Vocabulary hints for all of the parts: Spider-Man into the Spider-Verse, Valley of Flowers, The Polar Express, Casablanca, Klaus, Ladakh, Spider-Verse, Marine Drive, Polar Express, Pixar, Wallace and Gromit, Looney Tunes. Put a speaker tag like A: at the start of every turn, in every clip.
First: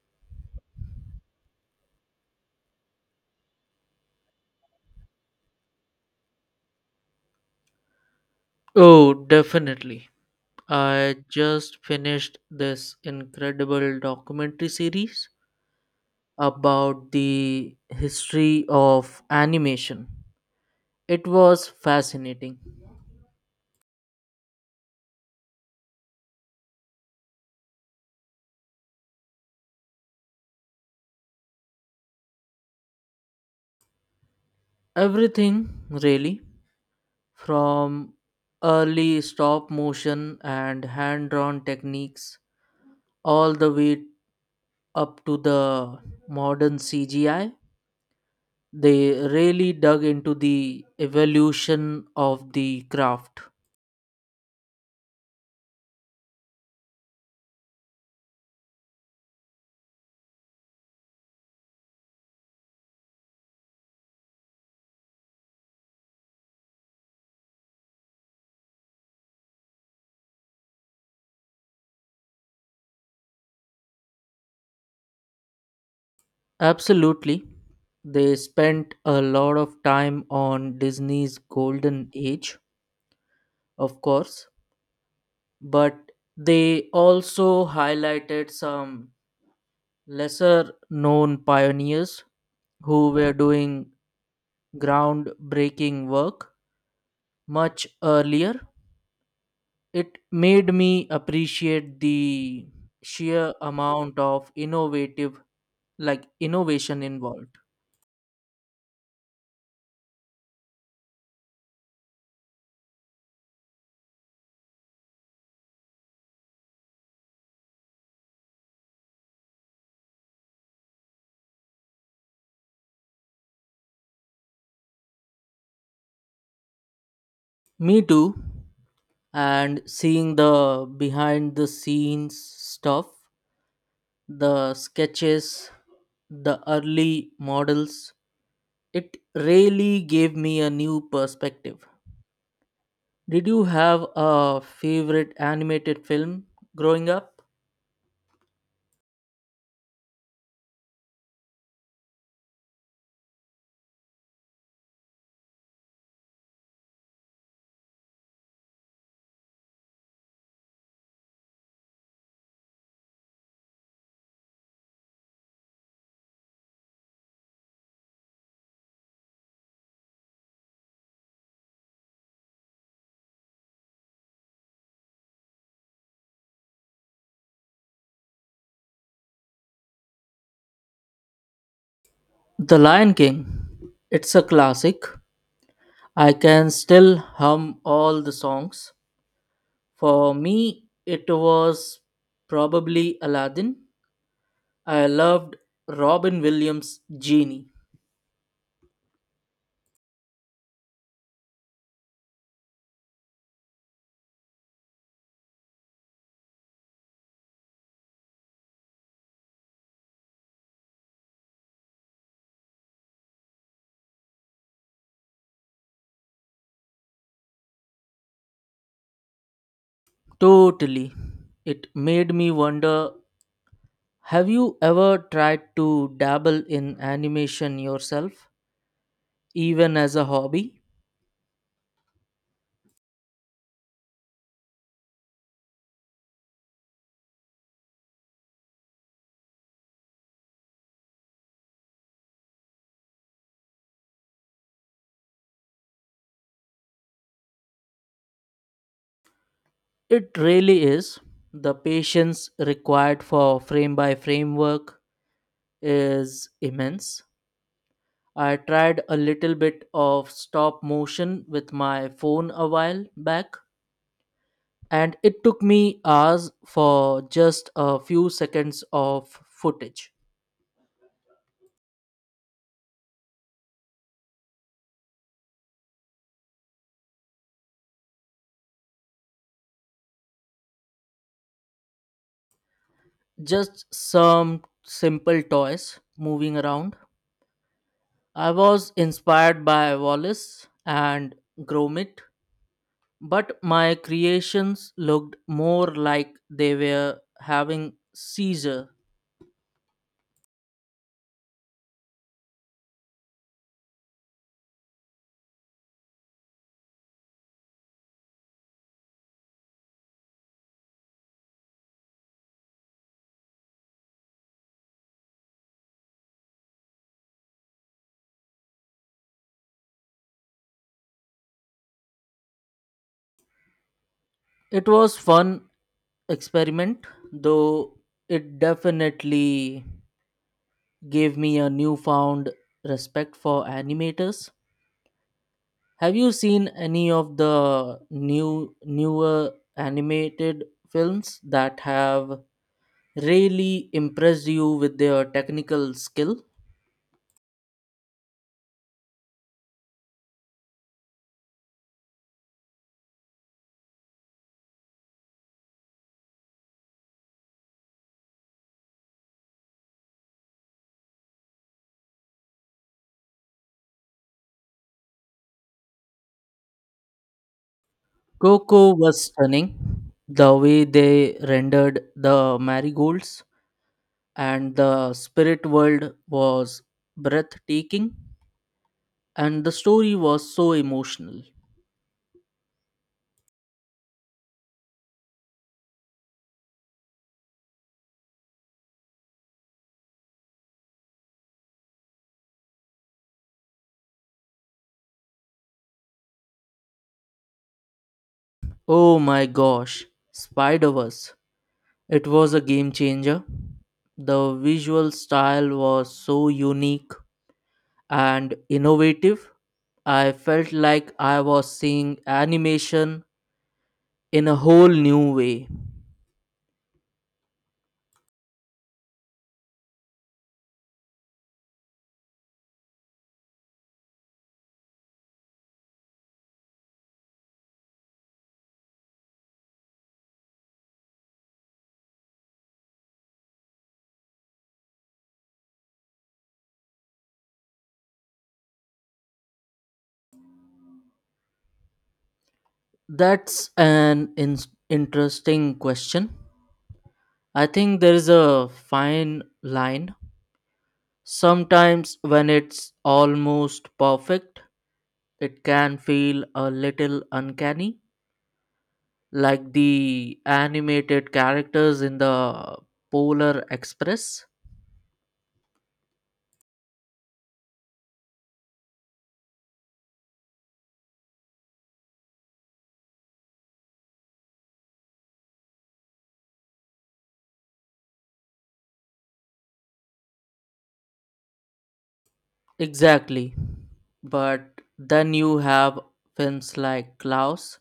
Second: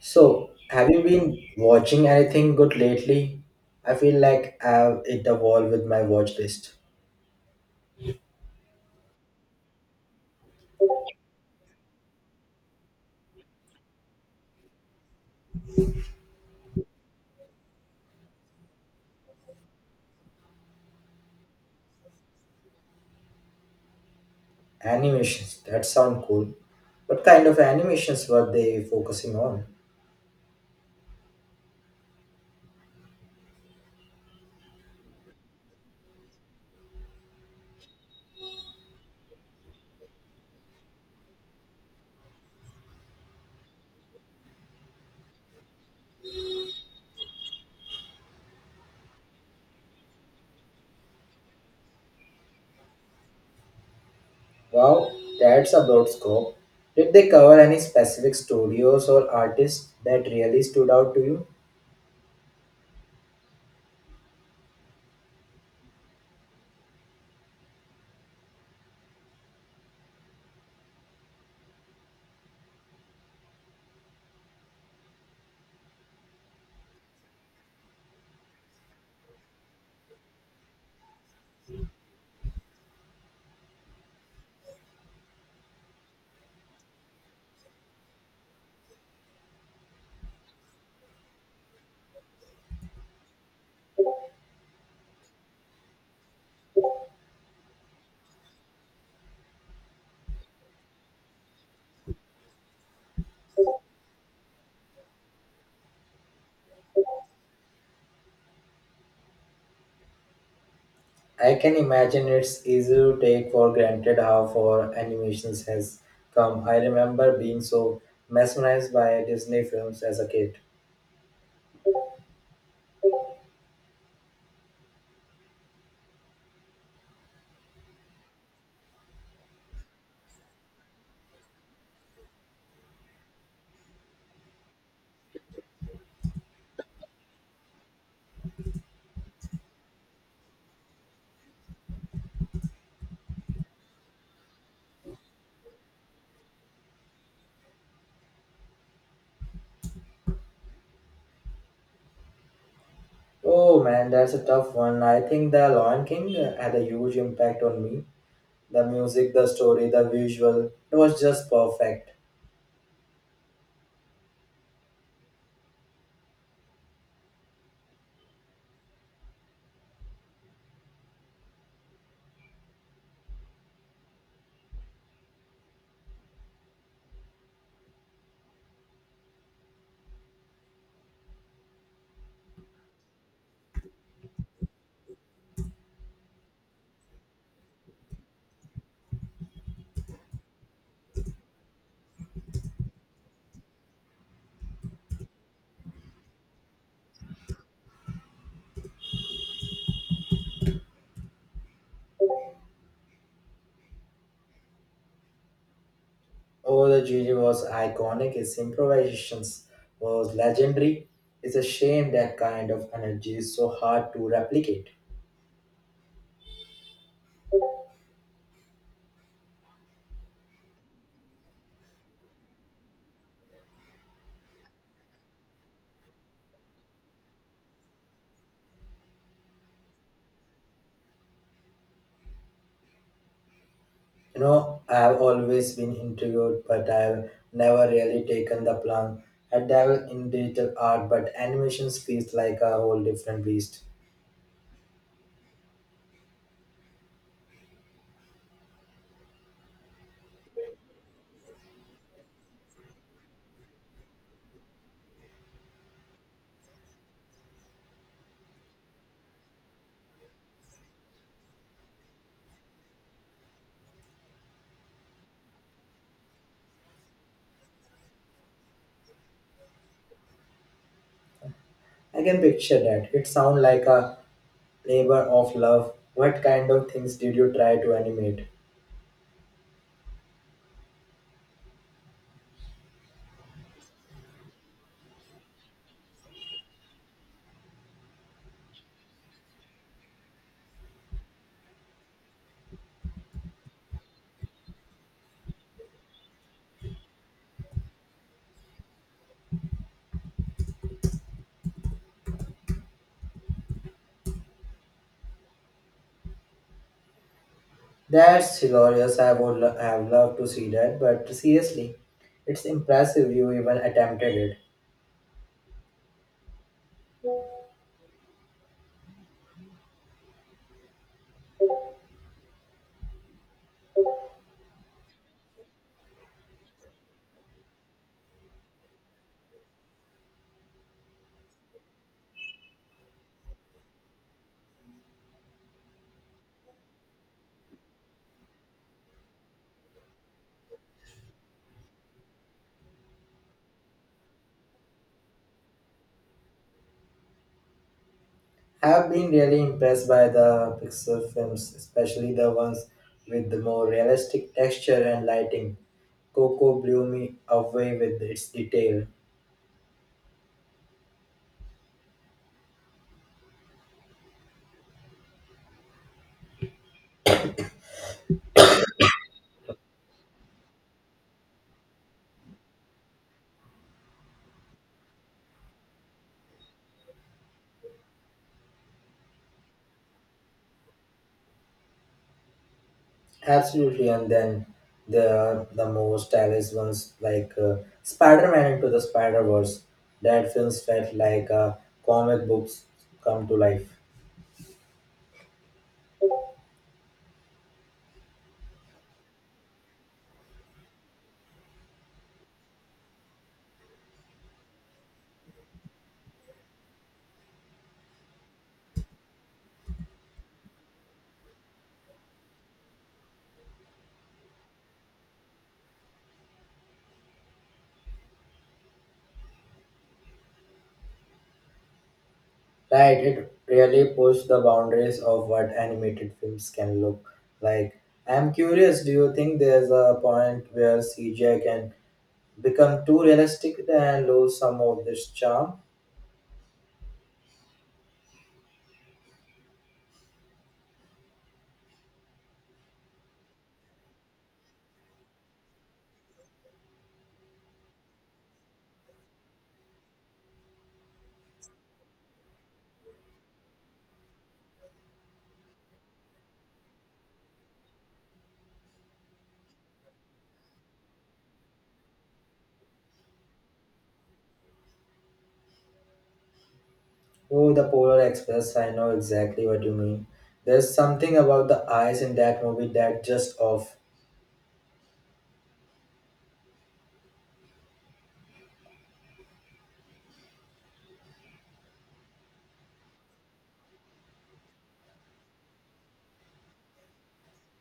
A: So, have you been watching anything good lately? I feel like I've hit the wall with my watch list.
B: Oh, definitely. I just finished this incredible documentary series about the history of animation. It was fascinating.
A: Animations, that sound cool. What kind of animations were they focusing on?
B: Everything, really, from early stop motion and hand drawn techniques all the way up to the modern CGI. They really dug into the evolution of the craft.
A: Wow, that's a broad scope. Did they cover any specific studios or artists that really stood out to you?
B: Absolutely. They spent a lot of time on Disney's golden age, of course, but they also highlighted some lesser known pioneers who were doing groundbreaking work much earlier. It made me appreciate the sheer amount of innovative like innovation involved.
A: I can imagine it's easy to take for granted how far animations has come. I remember being so mesmerized by Disney films as a kid.
B: Me too, and seeing the behind the scenes stuff, the sketches, the early models, it really gave me a new perspective. Did you have a favorite animated film growing up?
A: Oh man, that's a tough one. I think The Lion King had a huge impact on me. The music, the story, the visual, it was just perfect.
B: The Lion King. It's a classic. I can still hum all the songs. For me, it was probably Aladdin. I loved Robin Williams' Genie.
A: Oh, the Gigi was iconic, his improvisations was legendary. It's a shame that kind of energy is so hard to replicate.
B: Totally. It made me wonder, have you ever tried to dabble in animation yourself, even as a hobby?
A: You know, I have always been interviewed, but I've never really taken the plunge. I dabble in digital art, but animation feels like a whole different beast.
B: It really is. The patience required for frame by frame work is immense. I tried a little bit of stop motion with my phone a while back, and it took me hours for just a few seconds of footage.
A: I can picture that. It sounds like a Labor of love. What kind of things did you try to animate?
B: Just some simple toys moving around. I was inspired by Wallace and Gromit, but my creations looked more like they were having seizure.
A: That's hilarious. Have loved to see that, but seriously, it's impressive you even attempted it.
B: It was fun experiment, though it definitely gave me a newfound respect for animators. Have you seen any of the newer animated films that have really impressed you with their technical skill?
A: I've been really impressed by the Pixar films, especially the ones with the more realistic texture and lighting. Coco blew me away with its detail.
B: Coco was stunning. The way they rendered the marigolds and the spirit world was breathtaking, and the story was so emotional.
A: Absolutely, and then there are the most stylish ones like Spider-Man into the Spider-Verse. That films felt like comic books come to life.
B: Oh my gosh, Spider-Verse. It was a game changer. The visual style was so unique and innovative. I felt like I was seeing animation in a whole new way.
A: Right, it really pushed the boundaries of what animated films can look like. I'm curious, do you think there's a point where CGI can become too realistic and lose some of this charm?
B: Interesting question. I think there is a fine line. Sometimes, when it's almost perfect, it can feel a little uncanny, like the animated characters in the Polar Express.
A: Oh, the Polar Express, I know exactly what you mean. There's something about the eyes in that movie that just off.
B: Exactly. But then you have films like Klaus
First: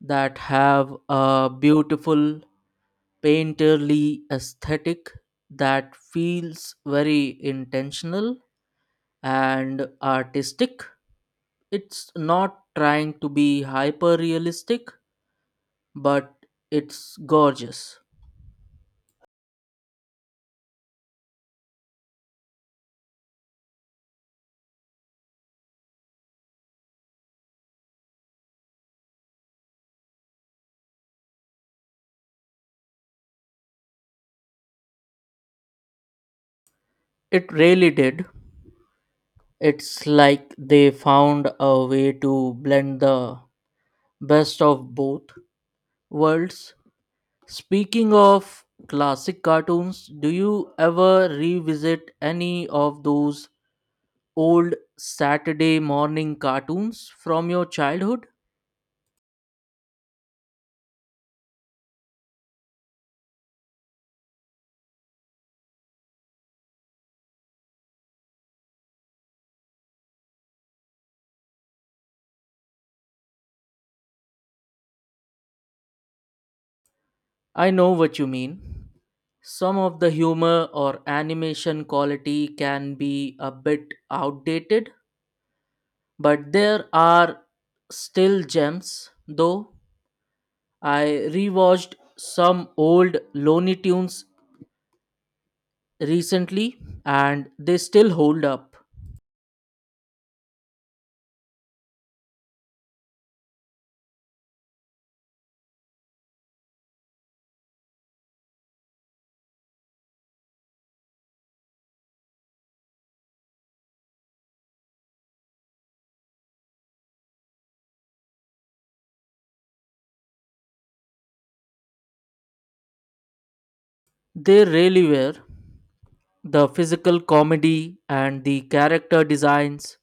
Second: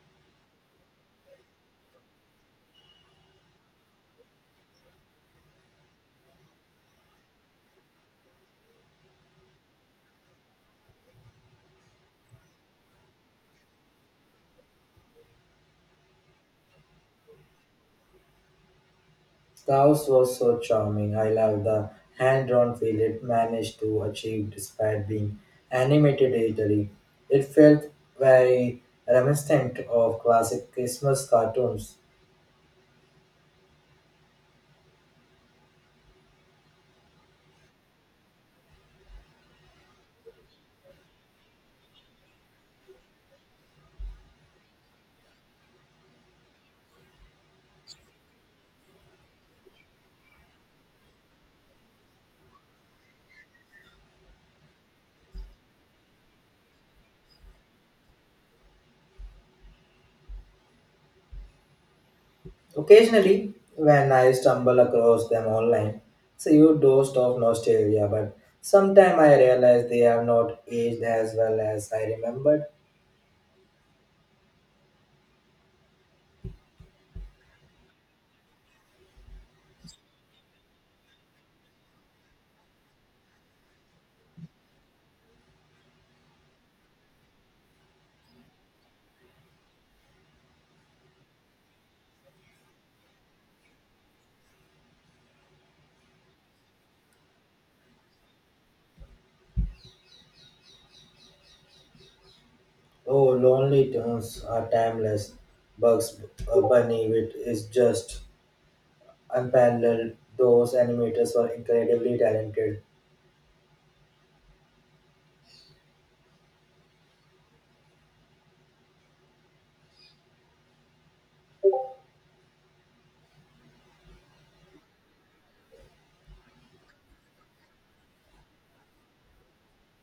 B: that have a beautiful painterly aesthetic that feels very intentional and artistic. It's not trying to be hyper realistic, but it's gorgeous.
A: The house was so charming. I love the hand drawn feel it managed to achieve despite being animated digitally. It felt very reminiscent of classic Christmas cartoons.
B: It really did. It's like they found a way to blend the best of both worlds. Speaking of classic cartoons, do you ever revisit any of those old Saturday morning cartoons from your childhood?
A: Occasionally, when I stumble across them online, it's a huge dose of nostalgia, but sometimes I realize they have not aged as well as I remembered.
B: I know what you mean. Some of the humor or animation quality can be a bit outdated, but there are still gems, though. I rewatched some old Looney Tunes recently and they still hold up.
A: Oh, Lonely Tunes are timeless. Bugs Bunny with is just unparalleled. Those animators were incredibly talented.
B: They really were. The physical comedy and the character designs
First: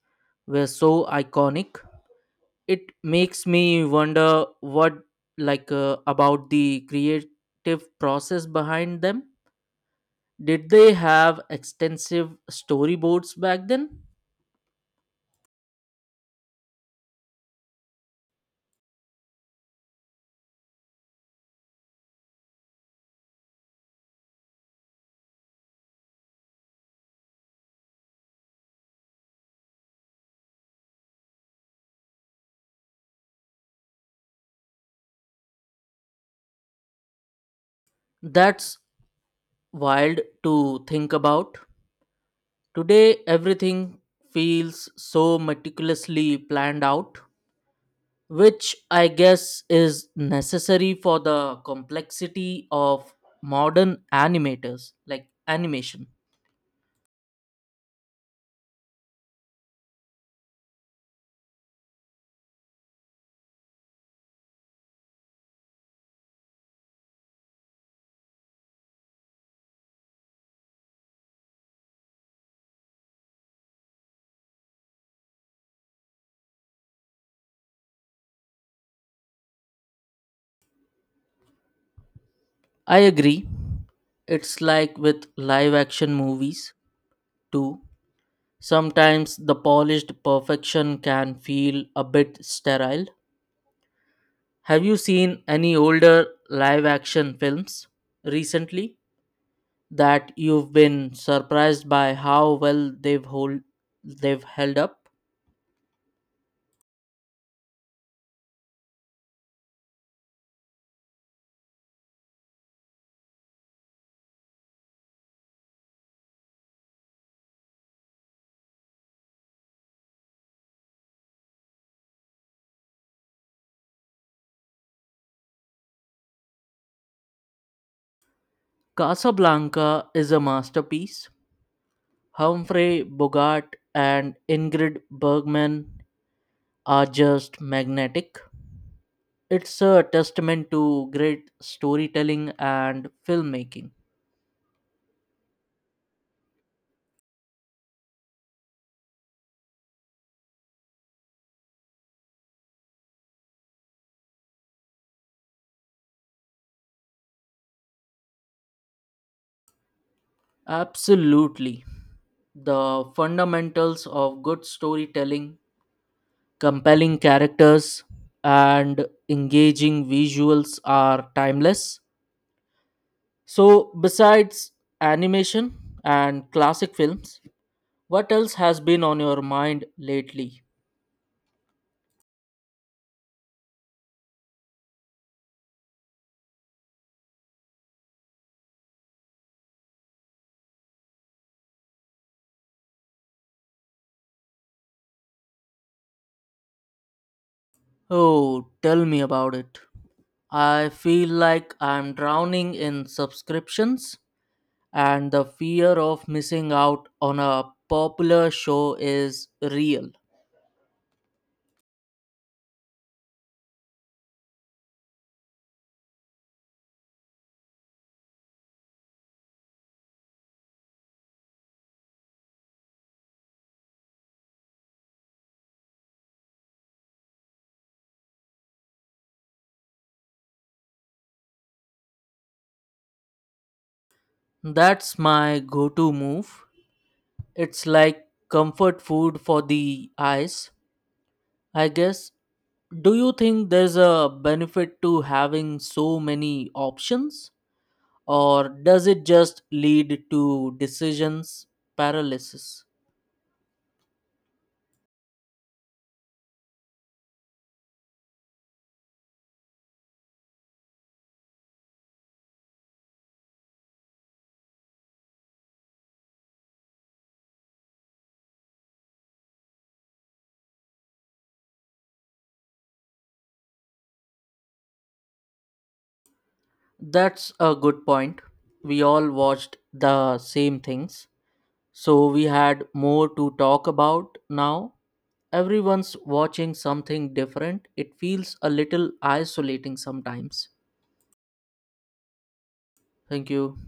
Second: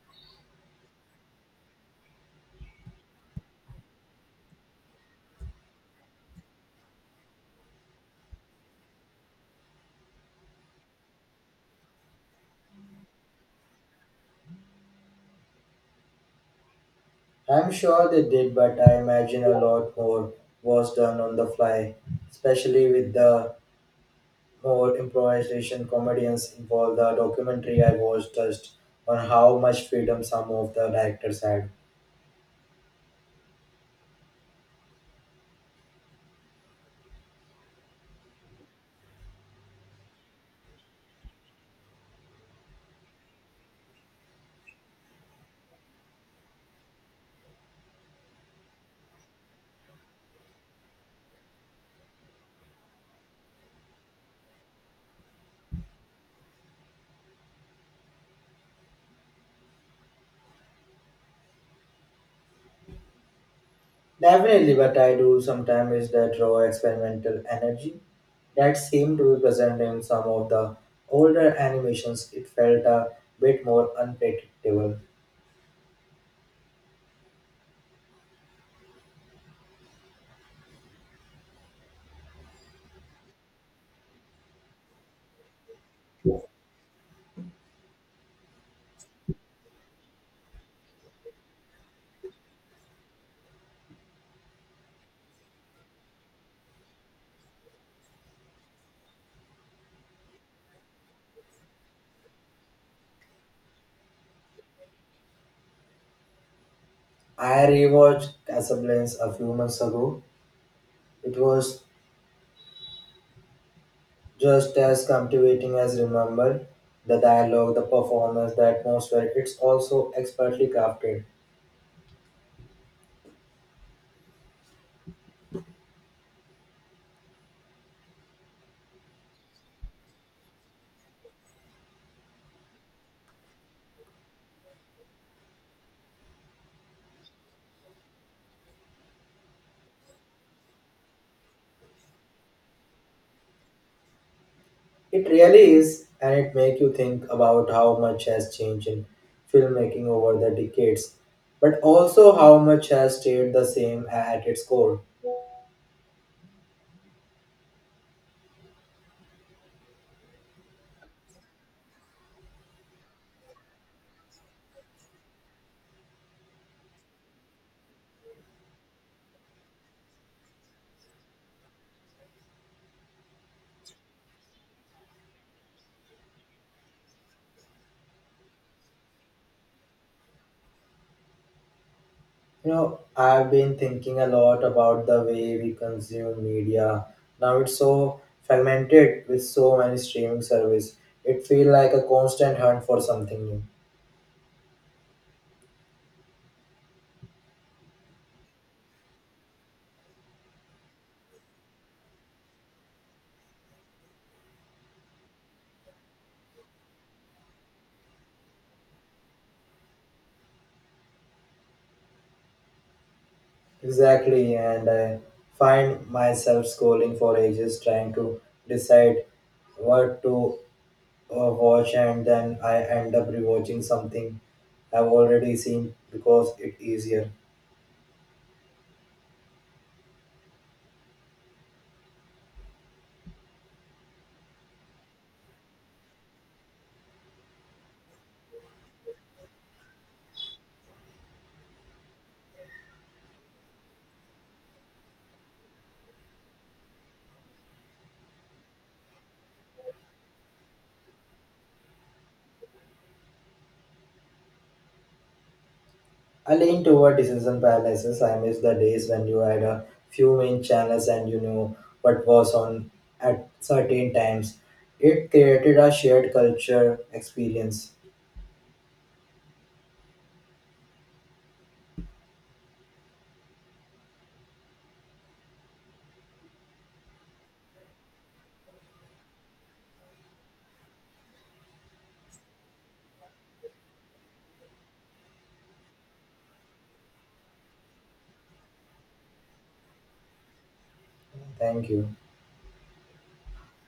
B: were so iconic. It makes me wonder what, about the creative process behind them, did they have extensive storyboards back then?
A: I'm sure they did, but I imagine a lot more was done on the fly, especially with the more improvisation comedians involved. The documentary I watched touched on how much freedom some of the directors had.
B: That's wild to think about. Today everything feels so meticulously planned out, which I guess is necessary for the complexity of modern animators like animation.
A: Definitely, but I do sometimes is that raw experimental energy. That seemed to be present in some of the older animations, it felt a bit more unpredictable.
B: I agree. It's like with live action movies, too. Sometimes the polished perfection can feel a bit sterile. Have you seen any older live action films recently that you've been surprised by how well they've held up?
A: I rewatched Casablanca a few months ago. It was just as captivating as Remember. The dialogue, the performance, the atmosphere, it's also expertly crafted.
B: Casablanca is a masterpiece. Humphrey Bogart and Ingrid Bergman are just magnetic. It's a testament to great storytelling and filmmaking.
A: It really is, and it makes you think about how much has changed in filmmaking over the decades, but also how much has stayed the same at its core.
B: Absolutely. The fundamentals of good storytelling, compelling characters, and engaging visuals are timeless. So, besides animation and classic films, what else has been on your mind lately?
A: You know, I've been thinking a lot about the way we consume media. Now it's so fragmented with so many streaming services. It feels like a constant hunt for something new.
B: Oh, tell me about it. I feel like I'm drowning in subscriptions and the fear of missing out on a popular show is real.
A: Exactly, and I find myself scrolling for ages trying to decide what to watch, and then I end up rewatching something I've already seen because it's easier.
B: That's my go to move. It's like comfort food for the eyes, I guess. Do you think there's a benefit to having so many options, or does it just lead to decisions paralysis?
A: I lean toward decision paralysis. I miss the days when you had a few main channels and you knew what was on at certain times. It created a shared culture experience.
B: That's a good point. We all watched the same things, so we had more to talk about. Now everyone's watching something different. It feels a little isolating sometimes.
A: Thank you.
B: Thank you.